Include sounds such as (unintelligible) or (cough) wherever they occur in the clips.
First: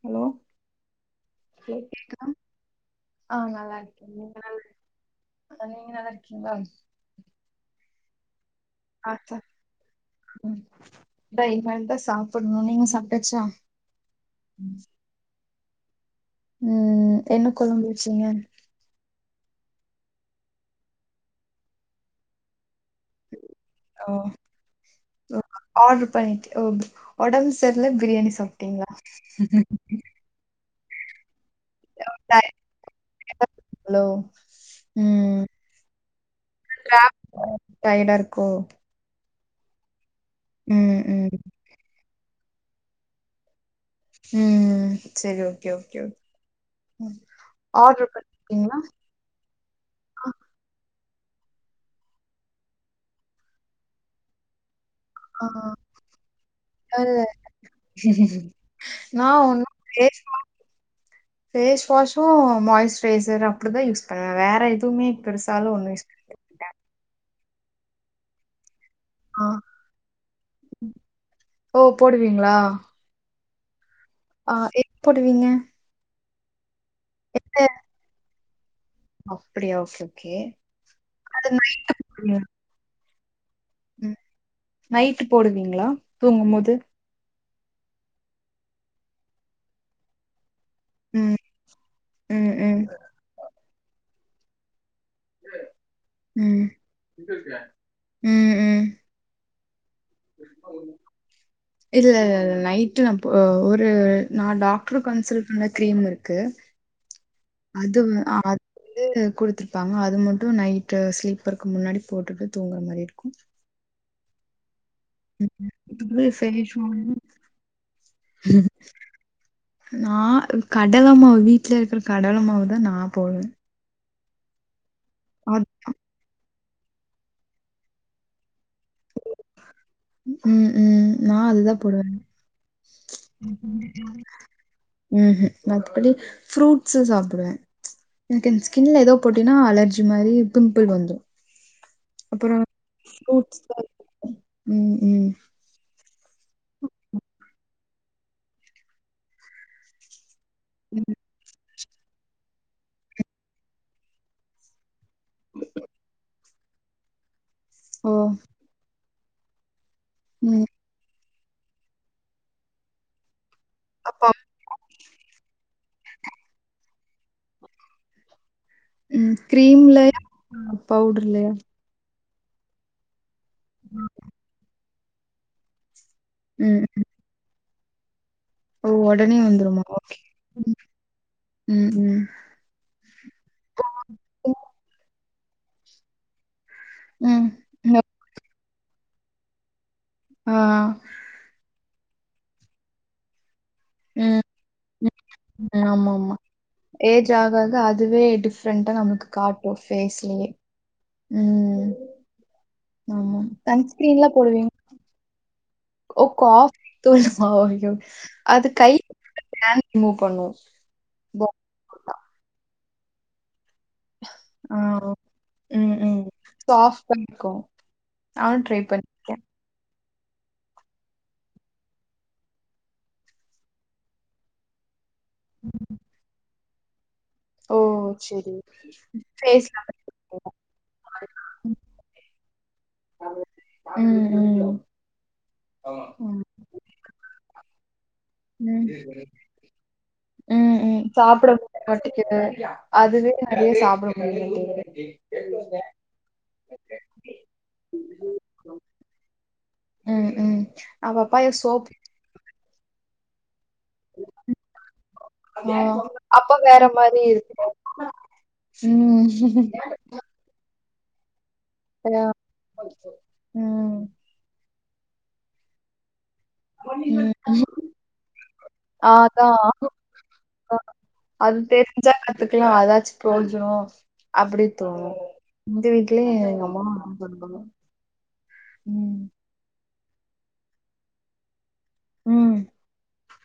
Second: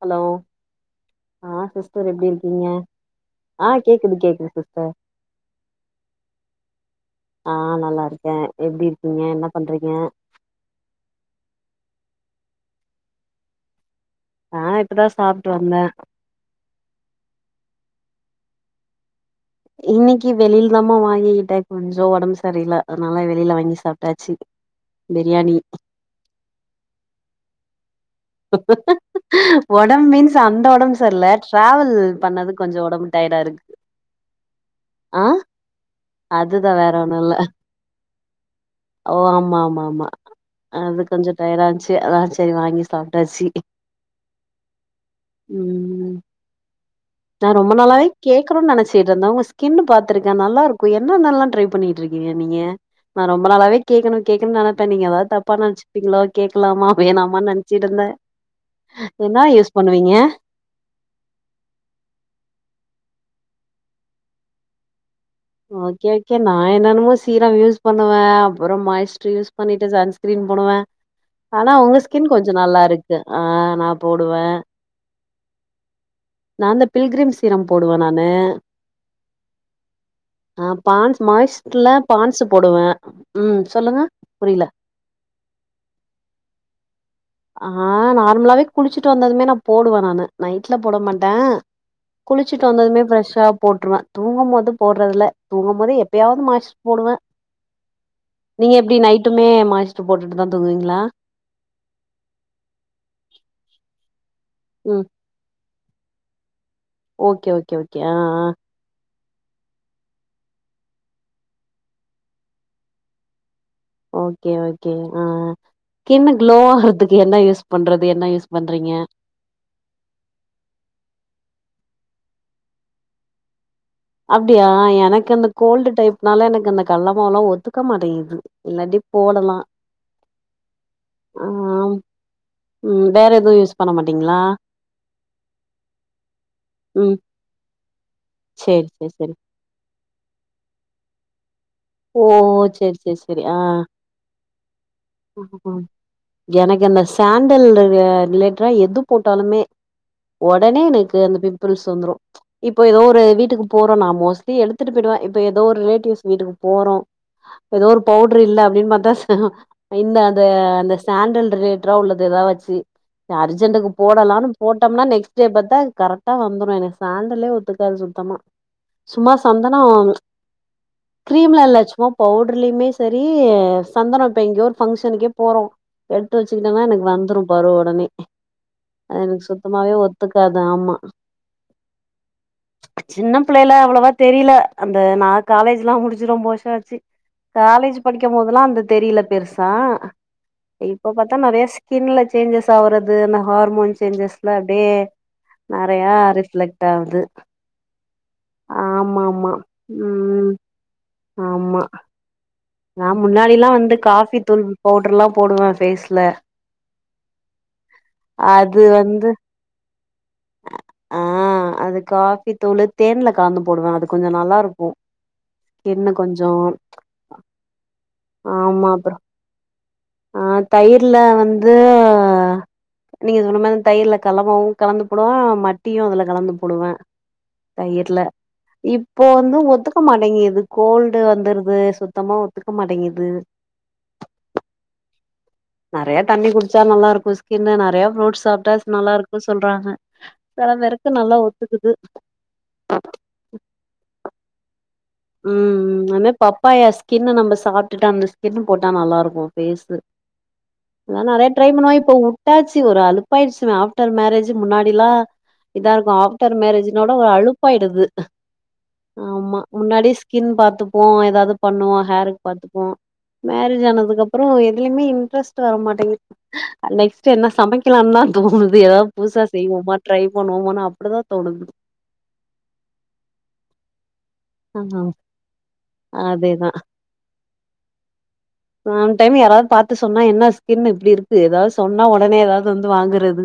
Hello ஆ hello sister கேக்குதா? எப்டி இருக்கீங்க ஆ கேக்குது கேக்குது சிஸ்டர் அக்கா நீங்க நல்லா இருக்கீங்ளா ஆ நல்லா இருக்கே எப்டி ஆ இருக்கீங்க சார் என்ன பண்றீங்க ம் இதா இனிமேல்தா சாப்புட்னு நீங்க சாப்ட்டாச்சா நா இப்பதா சாப்ட்டு வந்தே ம் ம் என்ன கொழம்பு வச்சிங்க இன்னக்கி வெளில்தாம்மா வாங்கிகிட்டே கொஞ்சோ ஒடம்பு சரியில்ல அதுனால வெளில வாங்கி சாப் ஓ ஓ ஆர்ரு பண்ணிட்டு ஓ ஒடம்பு செர்ல பிரியாணி சா ஒடம் மீன்ஸ் அந்த ஒடம்பு செர்ல டிராவல் பண்ணது கொஞ்சோ ஒடம்பு டயர்டா இருக்கு ஹலோ ஆ ம் அதுதா வேற ஒன்னு இல்ல டயடா ருக்கோ ஓ ஆமா ஆமா ஆமா ம் அது கொஞ்ச ம் டயடா இருந்ச்சு அதா சரி வாங்கி சாப்டாச்சி ம் சரி ஓகே ஓகே ஓ ம் ம் ரொம்ப நாளாவே ஆட்ரு கேக்கணும்னு பண்ணிருக்கீங்களா நெனச்சிட்டு நா உங்க ஸ்கின்னு பாத்துருக்கே நல்லா இருக்கு என்னனல்லாம் ட்ரை பண்ணிட்டு இருக்கீங்க நீங்க நா ரொம்ப நாளாவே கேட்கணு கேட்கணுனு நெனப்பே நீங்க ஏதாது ஆ தப்பா நெனச்சுப்பிங்ளோ கேக்கலாமா இல்ல வேணாமான்னு நெனச்சிட்ருந்தே நா என்னா யூஸ் ஒன்னு பண்ணுவீங்க ஃபேஸ் வாஷும் மாய்ஸ்ட்ரைசர் அப்டிதா யூஸ் பண்ணுவே வேற எதுவுமே பெருசாலும் ஒண்ணும் யூஸ் ஓகே பண்ண ஓகே நா மாட்டேன். என்னன்னமோ சீரம் யூஸ் பண்ணுவே அப்புறம் மாய்ஸ் ஆ. யூஸ் பண்ணிட்டு சன்ஸ்க்ரீன் போடுவே ஆனா ஓ உங்க ஸ்கின் கொஞ்ச போடுவீங்களா? நல்லாருக் ஆ நா போடுவெ ஆ எப் போடுவீங்க நா இந்த பில்கிரிம் சீரம் போடுவெ நானு அப்டியா ஓகே ஆ பான்ஸ் அது நைட்டு மாயஸ்ட்ல பான்ஸ் போடுவீங்களா? சு போடுவே ம் சொல்லுங்க ம். புரிய்ல நைட்டு போடுவீங்களா தூங்கும் போது ஆ நார்மலாவே குளிச்சுட்டு வந்ததுமே நா போடுவே நானு நைட்ல போட மாட்டே ம், ம், குளிச்சுட்டு ம், வந்ததுமே ஃப்ரெஷ்ஷா போட்ருவே தூங்கும் போது போட்றதில்ல தூங்கும் போது எப்பயாவது ம், மாய்ஸ்ட் போடுவ ம், நீங்க ம். எப்டி நைட் மட்டுமே மாய்ஸ்ட்டு போட்டுட்டு தா தூங்குவீங்ளா இல்லலல நைட்டு நா ஒரு நா ம் டாக்டருக் கன் கன்சல்ட் னு கிரீம் இருக்கு ஓகே ஓகே ஓகே அது ஆ வ ஆ குடுத்துருப்பாங்க அது மட்டும் நைட்டு ஸ்லீப்பருக்கு முன்னாடி போட்டுட்டு தூங்குற மாறி இருக்கும் ஓகே ஓகே ஆ ம். மத்தபடி ஸ்கின்னு க்ளோ ஃபேஸ் வாஷ் ஆகுறதுக்கு என்ன யூஸ் பண்றது என்ன யூஸ் பண்றீங்க நா கடல மாவு வீட்ல இருக்கிற கடல மாவு தா நா போடுவே அப்டியா எனக்கு இந்த அது கோல்டு டைப்னால எனக்கு இந்த கள்ளமாவுல்லா ஒத்துக்க மாட்டுது இல்லாட்டி போடலா ம் ம் நா ஆ அதுதா போடுவே ம் வேற எதுவு யூஸ் பண்ணமாட்டீங்களா உம்ஹு மத்தபடி ஃப்ரூட்ஸ்ஸு ம் சாப்டுவ எனக்கு என் சேரி ஸ்கின்ல எதோ சேரி சேரி போட்டேனா அலர்ஜி மாறி பிம்பிள் வந்துரு ஓ அப்புறோ செரி செரி செரி ஆ ஃப்ரூட்ஸ் ம் ம் ஆஹ எனக்கு அந்த சேண்டல் ரி ரிலேட்டரா எது போட்டாலுமே ஒடனே எனக்கு அந்த பிம்பிள்ஸ் வந்துரு இப்போ எதோ ஒரு வீட்டுக்கு போறோனா மோஸ்ட்லி எடுத்துட்டு போயிடுவே இப்ப எதோ ஒரு ரிலேட்டிவ்ஸ் வீட்டுக்கு போறோ எதோ ஒரு ஓ பவுடர் இல்ல அப்டின்னு பாத்தா சே இந்த அந்த ம் அந்த சேண்டல் ரிலேட்டரா உள்ளது ஏதாச்சு அர் அர்ஜென்டுக்கு அப்போ போடலானு போட்டம்னா நெக்ஸ்ட் டே பாத்தா கரெட் டா வந்துரு எனக்கு சேண்டலே ஒத்துக்காது சுத்தமா சும்மா சந்தனோ ஆ பவுட்ரு கிரீம்லா இல்ல சும்மா பவுடர்லயுமே சரி சந்தன இப்போ எங்கேயோ ஒரு ஃபங்க்ஷனுக்கே போறோ எடுத்து ம் வச்சுக்கிட்டன்னா எனக்கு ம் வந்துரு பாரு ஒடனே ஓ அது ஒடனே எனக்கு வந்துருமா சுத்தமாவே ஓகே ஒத்துக்காது ஆமா ம் ம் சின்ன பிள்ளைல அவ்வளவா தெரியல அந்த நா காலேஜ்லா முடிச்சு ரொம்போ வருஷ ஆச்சு ம் காலேஜ் ம் படிக்கும் போதல்லா அந்த தெரியல பெருசா ஆ இப்ப பாத் நெறைய ஸ்கின்ல சேஞ்சஸ் ஆவுறது அ ஹார்மோன் ம் சேஞ்சஸ்ல அப்டியே ம் ஆமா நெறையா ஆமா ரிஃப்ளெக்ட் ஆவுது ஏஜ் ஆக ஆக அதுவே டிஃப்ரெண்டா ஆமா நம்மளுக்கு ஆமா காட்டும் ஃபேஸ்லயே. ம் ஆமா ம். நா ஆமா. முன்னாடி எல்லா வந்து சன்ஸ்கிரீன்லாம் காபி தூள் போடுவீங்க? பவுடர் எல்லா போடுவே ஃபேஸ்ல ஓ காஃபி தூள் மா ஐயோ அது கை ஹேர் ரிமூவ் பண்ணு ஆ அது காபி தூளு தேன்ல கலந்து போடுவ அதுக் கொஞ்சோ நல்லா ஆ. இருக்கு ஸ்கின்னு கொஞ்சோ ஆப் பண்ணிக்கோ ஆமா அப்றோ ஆ தயிர்ல வந்து நீங்க சொன்ன மாரி தயிர்ல கல்லமாவு கலந்து போடுவ மட்டியு அதுல கலந்து போடுவ ஓ! தயிர்ல சரி. இப்போ வந்து ஃபேஸ்ல ஒத்துக்க மாட்டேங்குது கோல்டு வந்துருது சுத்தமா ஒத்துக்க மாட்டேங்கிது ம் ம் நெறயா ம். தண்ணி குடிச்சா நல்லா இருக்கு ஸ்கின்னு நெறைய ஃப்ரூட்ஸ் சாப்ட்டாஸ் நல்லா ம். இருக்கு சொல்றாங்க செல ம், ம். பேருக்கு நல்லா சாப்பிட ஒத்துக்குது நெறய சாப்பட முடியமாட்டேங்குது ம் ம் அதே பப்பாயா ஸ்கின் நம்ம சாப்டுட்டு அந்த ஸ்கின்னு போட்டா நல்லா இருக்கு ஃபேஸூ ம் ம் நா அதலா நெறய பப்பாயா ட்ரை சோப் பண்ணுவே இப்ப வுட்டாச்சு ஒரு அழுப்பாயிடுச்சு நா ஆஃப்டர் மேரேஜ் முன்னாடில்லா ஆ இதா இருக்கு அப்ப ஆஃப்டர் வேற மேரேஜ்னோட மாரி ஒ இருக்கு அழுப்பாயிடுது ஆமா ம் முன்னாடி ஸ்கின் பாத்துப்போ எதாவது பண்ணுவோ ஆ ஹேருக்கு பாத்துப்போ மேரேஜ் ம் ஆனதுக்குப்றோ எதுலயுமே இன்ட்ரெஸ்ட் வர மாட்டேங்குது நெக்ஸ்ட் ம் என்ன சமைக்கலானு தா தோணுது ஏதாவது புதுசா அதா செய்வோமா ட்ரை பண்ணுவோ அப்டிதா தோணுது ஞ்சா கத்துக்லா அதாச்சு புரோசோ அப்டி தோணு இந்த வீட்லயு எங்க அதேதா அம்மா அப்டி பண்ணுவாங்க ஒன் ம் டைம் யாராவது பாத்து சொன்னா என்ன ஸ்கின் இப்டி இருக்கு எதாவது சொன்னா ஒடனே ம் எதாவது வந்து வாங்குறது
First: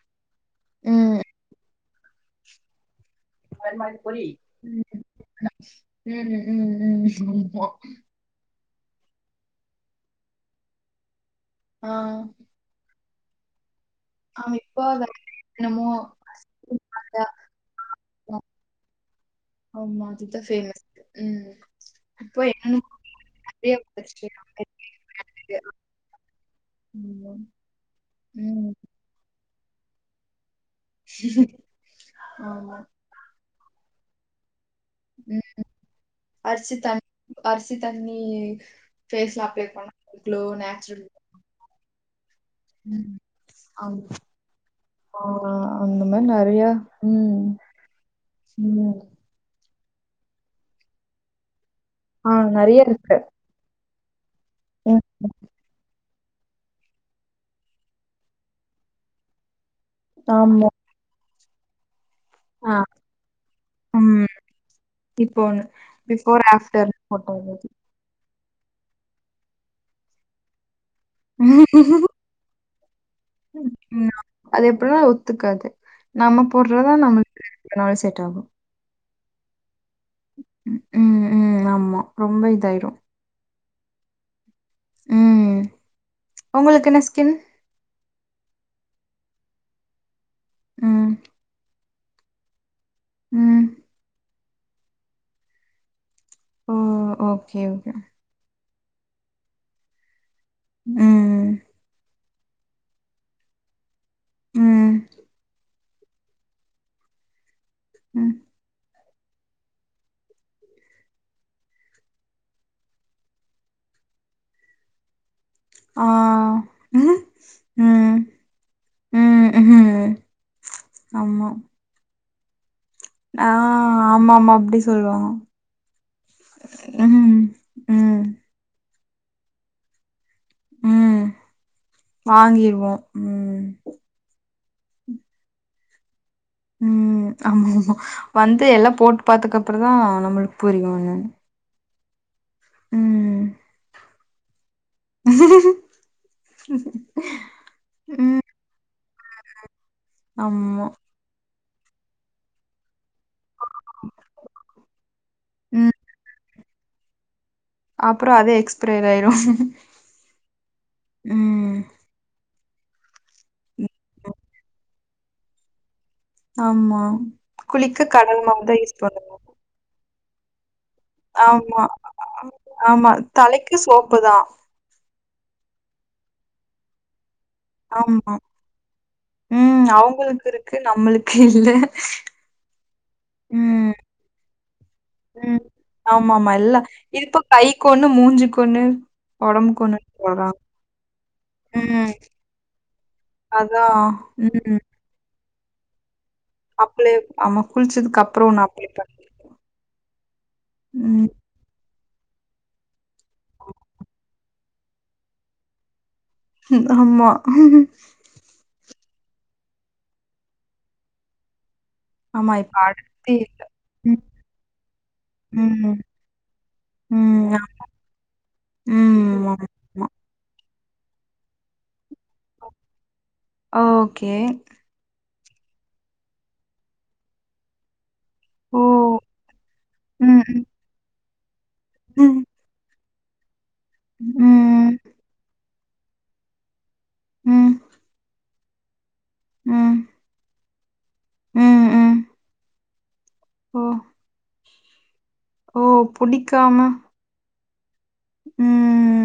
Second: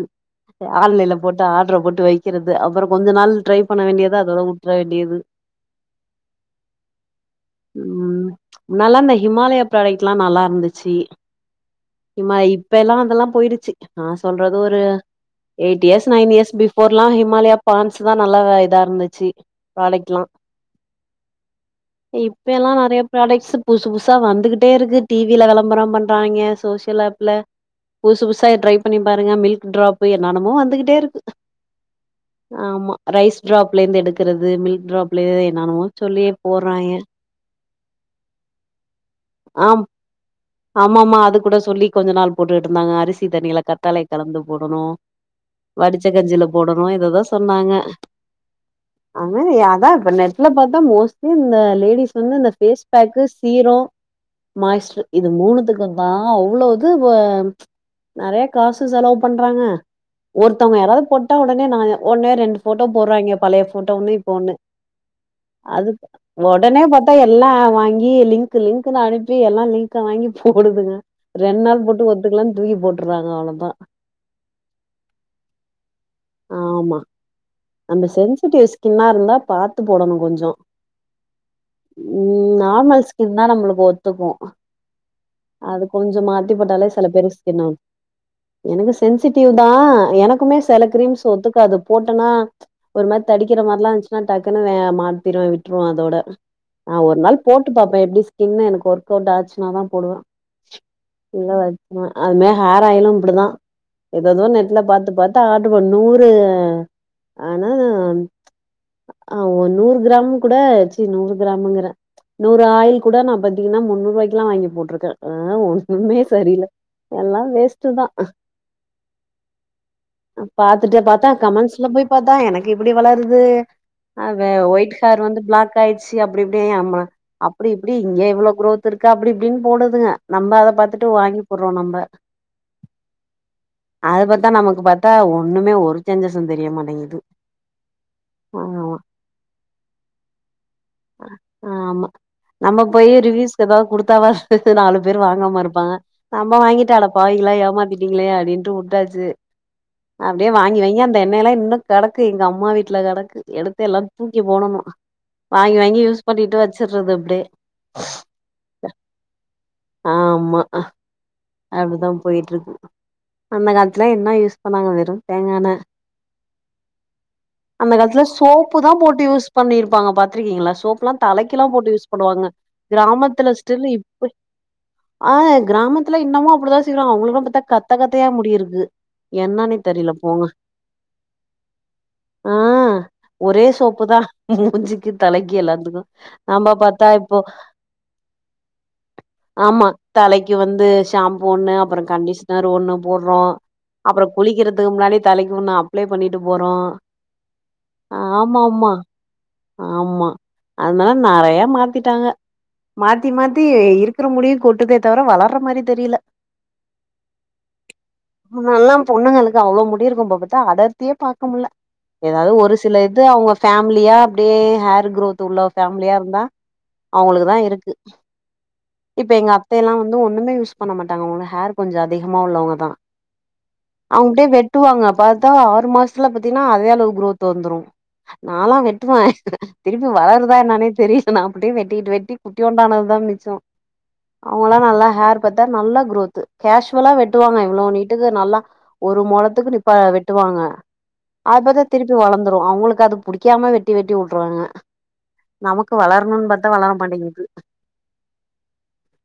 ஆன்லைன்ல ம் போட்டு ஆர்டர போட்டு வெக்கறது அப்றோ கொஞ்சோ நாள் ட்ரை பண்ண வேண்டியது அதோட உட்ற வேண்டியது ம் ம் ம் ஓகே முன்னலா இந்த ஹிமாலயா ப்ராடக்ட் எல்லா நல்லா இருந்துச்சு ஆ ஹிமாய் இப்ப எல்லா அதெல்லா போயிடுச்சு நா அவ சொல்றது ஒரு இப்போ அத எயிட் என்னமோ இயர்ஸ் நைன் இயர்ஸ் பிபோர்லா அதான், ஹிமாலயா பான்ஸ் தா நல்லா இதா இருந்துச்சி ஆமா அதுதா ஃபேமஸ் ம் இப்போ இப்ப எல்லா என்னென்னமோ நெறைய ப்ராடக்ஸ் நெறைய புதுசு புதுசா வந்துகிட்டே இருக்கு டிவில வந்துருச்சு வெளம்பரோ பண்றாங்க சோசியல் ஆப் (unintelligible) புதுசு புதுசா ம். ட்ரை பண்ணி பாருங்க மில்க் ட்ராப் என்னன்னமோ வந்துகிட் டெருக்கு ஆமா ரைஸ் ட்ராப்ல இருந்து எடுக்கிறது மில்க் ட்ராப்லே ம். என்னனமோ சொல்லியே அரிசி போடுறாய்ங்க தண்ணி அரிசி தண்ணி ஃபேஸ்ல அப்ளே பண்ணலா க்ளோ நேச்சுரல் ஆ கூட சொல்லி ஆ கொஞ்ச நாள் போட்டுட்டு இருந்தாங்க ம். அரிசி தண்ணியில கத்தாலை ஆமா. கலந்து போடணு ஆ அந்த வடிச்ச மாரி கஞ்சில போடணு எது எதோ சொன்னாங்க சும்மா அது அதா இப்ப நெட்ல பாத்தா மோஸ்ட்லி இந்த லேடிஸ் ஆ வந்து இந்த நெறைய இருக்கு. பேஸ்பேக்கு சீரோ ம். மாய்ஸ்ட்ரு இது மூணுதுக்கு ஆ அவ்ளோ இது நறய காசு செலவ் பண்றாங்க ஆமா. ஒருத்தவுங்க யாராவ்து போட்டா ஓடனே நா ஒட்ன்னே ரெண்டு ஆ போட்டோ போடுறாங்ங பழைய போட்டோ ஒண்ணு ம். இப்ப ஒண்ணு இப்போ ஒண்ணு அது பிஃபோர் ஒடனே ஆஃப்டர் பாத்தா போட்டோ எல்லா வருது. வாங்கி லிங்க் லிங்க்கு லிங்க்னு அனுப்பி எல்லா லிங்க வாங்கி போடுதுக ரெண் நாள் ம். போட்டு ஒத்துக்கலனு தூக்கி போட் அது எப்பின்னா ஒத்துக்காது நம்ம போட்றதா ஆமா நமக்கு நம்ம சென்சிடிவ் ஸ்கின்னாருந்தா பா த்து போடணு கொஞ்சொ ம் ம் ஆமா ரொம்ப ம் இதாயிரும். நார்மல் ஸ் தின்னா நம்ளுக்கு ஒத்துக்கூ ம் அது கொஞ்சோ மாத்தி போட்டாலே உங்களுக்கு என்ன செல ஸ்கின்? பேருக்கு ஸ்கீன் என்னுது சென்சிட்டிவ் தா எனக்குமே செல ம். க்ரீம்ஸ் ஒத்துக்காது போட்டனா ஒரு மாரி ம். தடிக்கிற மார்ல்லா இருந்ச்சுன்னா டக்குன்னு வேற மாத்திடுவ விட்டுருவ அதோட ஓ! நா ஒரு நாள் ஓகே, போட்டு ஓகே. பாப்பே எப்டி ஸ்கின்னு எனக்கு ஒர்க் அவுட் ஆச்சீன்னாதா போடுவ ம் இல்ல அத் அதுமாரி ஹேர் ஆயிலும் இப்டிதா ஏதேதோ நெட்ல ம். பாத்து பாத்து ஆட்ரு ப்ப நூறு ஆனா ம் ஆ ஒரு நூறு கிராம் கூட ச்சீ நூறு கிராம்ங்குற நூறு ஆயில் கூட நா பாதீங்கன்னா முன்னூறு ரூவாய்க்குல்லா வாங்கி போட்ருக்க ஆ ஆ. ஒண்ணுமே சரியில்ல ம். எல்லா வேஸ்ட்டு தா ம். ம்ஹ்ம். பாத்துட்டு பாத்தா ஆமா. கமெண்ட்ஸ்ல போய் பாத்தா எனக் கு எப்டி வளருது ஆ அந்த ஆமாமா. அப்டி ஒயிட் ஹேர் சொல்லுவாங்க. வந்து பிளாக் ஆய்ட்ச்சி அப்டி இப்டி அம்மா ம். அப் அப்டி இப்டி இங்க ம். இவ்ளோ குரோத் இருக்கு அப்டி இப்டின் போடுதுங்க நம்ப அத பாத்துட்டு ம். வாங்கி புட்றோ நம்ப வாங்கிருவோம். ம். அத பத்தா நமக்கு பாத்தா ஒண்ணுமே ஒரு சேஞ்சசுந் தெரிய மாட்டேங்குது ம் ஆமா ஆமா‌ வந்து ஆ எல்லா போட்டு பாத்தக்குப்பறந் தா நமளுக் புரியு என்னனு ஆ ஆமா நம்ம போயி ரிவியூஸ் எதாவ்து குடுத்தாவாது அடுத்து நாலு பேர் வாங்காம இருப்பாங்க நம்ப வாங்கிட்டு அட பாவிகளா ஏமாதிடீங்ளே ம். அப்டின்டு ட்டாசீ அப்டியே வாங்கி ஆமா. வாங்கி அந்த எண்ணெய எல்லா இன்னோ கெடக்கு எங்க அம்மா வீட்ல கெடக்கு கு எடுத்து எல்லா தூக்கி போடணு வாங்கி ம். வாங்கி யூஸ் பண்ணிட்டு வச்சீறது அப்டே அப்றோ அதே எக்ஸ்பிரியர் ஆயிரு ஆமா அப்டிதா போயிட்டு இருக்கு அந்த காலத்துலா என்ன யூஸ் பண்ணாங்க வெறு தேங்கான ஆமா குளிக்க கடலமாவு தா யூஸ் பண்ணுவ பண்ணிருப்பாங்க பாத்திருக்கீங்களா சோப்லா தலைக்கில்லா ஆமா. போட்டு யூஸ் பண்ணுவாங்க ஆமா. கிராமத்துல தலைக்கு ஸ்டில் சோப்பு இப்ப தான். ஆ கிராமத்துல இன்னமு அப்டிதா சீவுறாங்க அவுங்களுக்ளா பாத்தா கத்த கத்தையா ஆமா. முடியிருக்கு ம் அவுங்களுக்கு இருக்கு நம்மளுக்கு இல்ல ஆ ஒரே ம். சோப்பு தா மூஞ்சிக்கி தலைக்கி ம். எல்லாத்துக்கூ ஆமாமா. நம்ப எல்லாம் பாத்தா இப்போ இப்ப கைக்கு ஒண்ணு, மூஞ்சுக்கு ஒண்ணு, உடம்புக்கு ஆமா ஒண்ணுன்னு தலைக்கி போடுறாங்க. வந்து ஷாம்பூ ஒண்ணு ம். அப்றம் கண்டிஷனரு ஒண்ணு போட்றோ அதான். அப்றோ ம். குளிக்கிறதுக்கு முன்னாடி தலைக்கி ஒண்ணு அப்ளே பண்ணிட்டு போறோ அப்ளை ஆமா. குளிச்சதுக்கு அப்புறம் ஆமா ஒண்ணு அப்ளை ஆமா பண்ணிருக்கோம். ஆம்மா அதனால ம். நறைய மாற் த்திட்டாங்க மாத்தி மாத்தி இருக்குற முடியு கொட்டுதே தவிர வளர்ர்ற மாறி தெரியில ஆம்மா முன்னெல்லாம் பொண்ணுங்களுக்கு அவ்ளோ முடி இருக்கூ இப்போ பாத்தா அடர்த்தியே பாக்க முல ஏதாவது ஆமா. ஒரு இப்ப சில இது அடுத்து அவங்க இல்ல. ஃபேமிலியா ம். அப்படியே ஹேர் க்ரோத் உள்ள ம். ஃபேமிலியா இருந்தா அவங்களுகுதா ம். இருக்கு இப்ப ம். எங்க அத்தைல்லா ஆமா. வந்து ஒண்ணுமே யூஸ் பண்ண மாட்டாங்க அவங்க ஹர் கொஞ்சோ அதிகமா உள்ளவங்க தா ஓகே. அவங்கப்டியே வெட்டுவாங்க பாத் தா ஆறு மாசத்துல பாத்தீனா அதே அளவு க்ரோத் வந்துரு நாலா வெட்டுவ திருப்பி வளருதா என்னானே தெரிய நா அப்டியே வெட்டிட்டு வெட்டி குட்டியோண்டானது தா மிச்சோ அவங்கலா நல்லா ஹர் பத்தா நல்லா க்ரோத்து கேஷுவலா வெட்டுவாங்க இவ்ளோ நீட்டுக்கு நல்லா ஒரு மொலத்துக்குப்ப வெட்டுவாங்க ஆ பாத்தா திருப்பி வளந்துரு அவங்களுக்கு அது புடிக்காம வெட் ட்டி உட்றாங்க நமக்கு வளரணுன் பாத்தா வளர மாட்டிங்குது ம்,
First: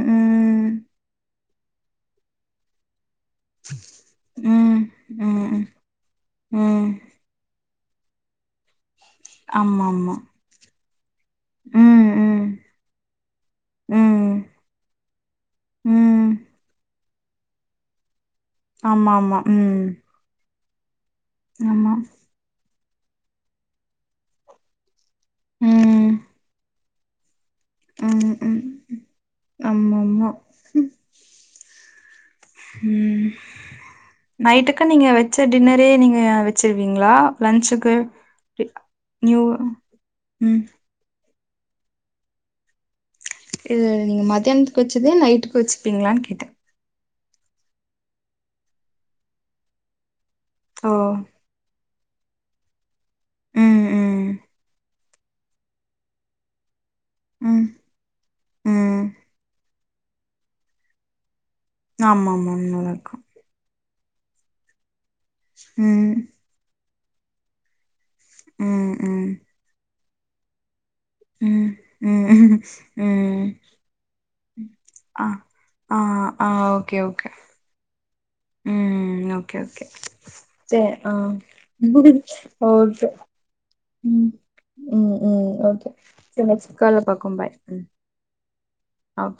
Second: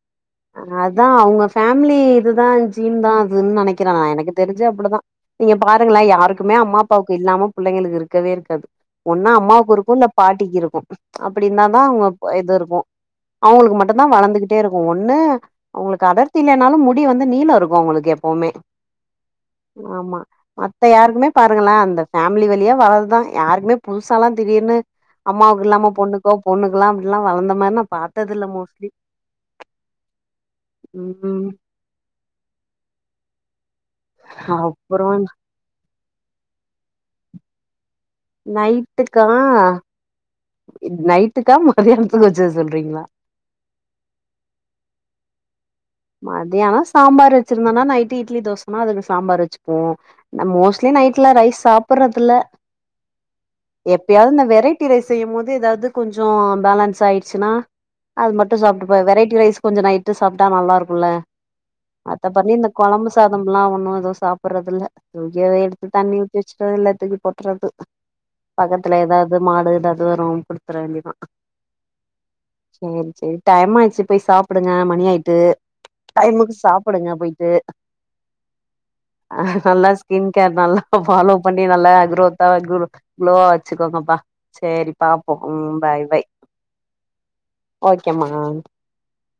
ம், அதா அவங்க ஃபேமிலி இதுதா ஜீன் தா அதுன்னு நெனைக்கிற நா எனக்கு தெரிஞ்சு ம், அப்டிதா நீங்க ம், பா த்தீங்ளா யாருக்குமே அம்மா ம், அப்பாவுக்கு இல்லாம புள்ளைகளுக்கு இருக்கவே இருக்காது ஒன்னு அம்மாவுக்கு ஆமா, இருக்கு இல்ல ஆமா, பாட்டிக்கு இருக்கு அப்படிந்தாதா அவங்க ம், இது ம், இருக்கு அவ்ங்களுக்கு மட்டுந்தா ம், வளந்துகிட்டே இருக்கு ஒண்ணு அவங்களுக்கு ம், அடர்த்தி இல்லனாலு முடி வந்து நீளோ இருக்கு அவங்களுக்கு எப்பவுமே ஆமாமா ம் ஆமா மத்த யாருக்குமே பாருங்கள ஆமா, அந்த ஃபேமிலி வழியா வர்ரதுதா யாருக்குமே புதுசாலா திடீர்ன்னு அம்மாவுக்குல்லாம ம், பொண்ணுக்கோ பொண்ணுக்லா அப்டெல்லா வளந்த மாரி நா பாத்தது இல்ல மோஸ்ட்லி அம்மம்மா ம் ம் ம் நைட்டுக்கு அப்புறோ நீங்க வச்ச டின்னரே நீங்க வச்சிருவீங்ளா லன்ஞ்ச்சுக்கு நைட்டுக்கா ம். நைட்டுக்கா மதியானத்துக்கு வச்சத சொல்றீங்ளா இல்லல்ல நீங்க மதியானத்துக்கு வச்சதே நைட்டுக்கு வச்சு மதியானோ சாம்பார் வச்சிருந்தனா நைட்டு் இட்லி தோசனா அதுக்கு சாம்பார் வச்சுக்வோ நா ஓ மோஸ்ட்லி நைட்ல ரைஸ் சாப்ட்றதில்ல ம் ம் எப்பயாது இந்த வெரைட்டி ரைஸ் செய்யும் போது ஏதாது கொஞ்சோ பேலன்ஸ் ஆயிடுச்சுனா ம் அது மட்டு சாப்ட்டுப ம் வெரைட்டி ரைஸ் கொஞ்சோ நைட்டு சாப்ட்டா நல்லா இருக்குல்ல மத்த ஆமா பண்ணி ஆமா இந்த கொழம்பு நல்லாருக்கு சாப் தம்லா ஒண்ணு ஏது சாப்ட்றது இல்ல தூகிய எடுத்து ம் தண்ணி ஊத்தி வச்சுக்றது இல்ல தூக்கி போட்றது ம் பக்கத்துல ம் ஏதாது மாடு ஏதாது வரு குடுத்துற வேண்டியதா ம் ம் சேரி சேரி ம் டைமாயிச்சு போய் சாப்டுங்க மணி ஆ ஆய்ட்டு ஆ ஆ டைமுக்கு ஓகே சாப்டுங்க ஓகே போய்ட்டு ம் அ ஓகே ஓகே நல்லா ஸ்கின் கேர் நல்லா சரி ஆ ஃபாலோ பண்ணி நல்லா க்ரோத்தா க்ளு ஓகே க்ளோவா வச்சுகோங்கப்பா ம் சேரி ம் பாப்போ ம் ஓகே பாய் பாய் சரி நெக்ஸ்ட் கால்ல பாக்குறோம் பாய் ம் ஓக் கமான்ட் ஓகே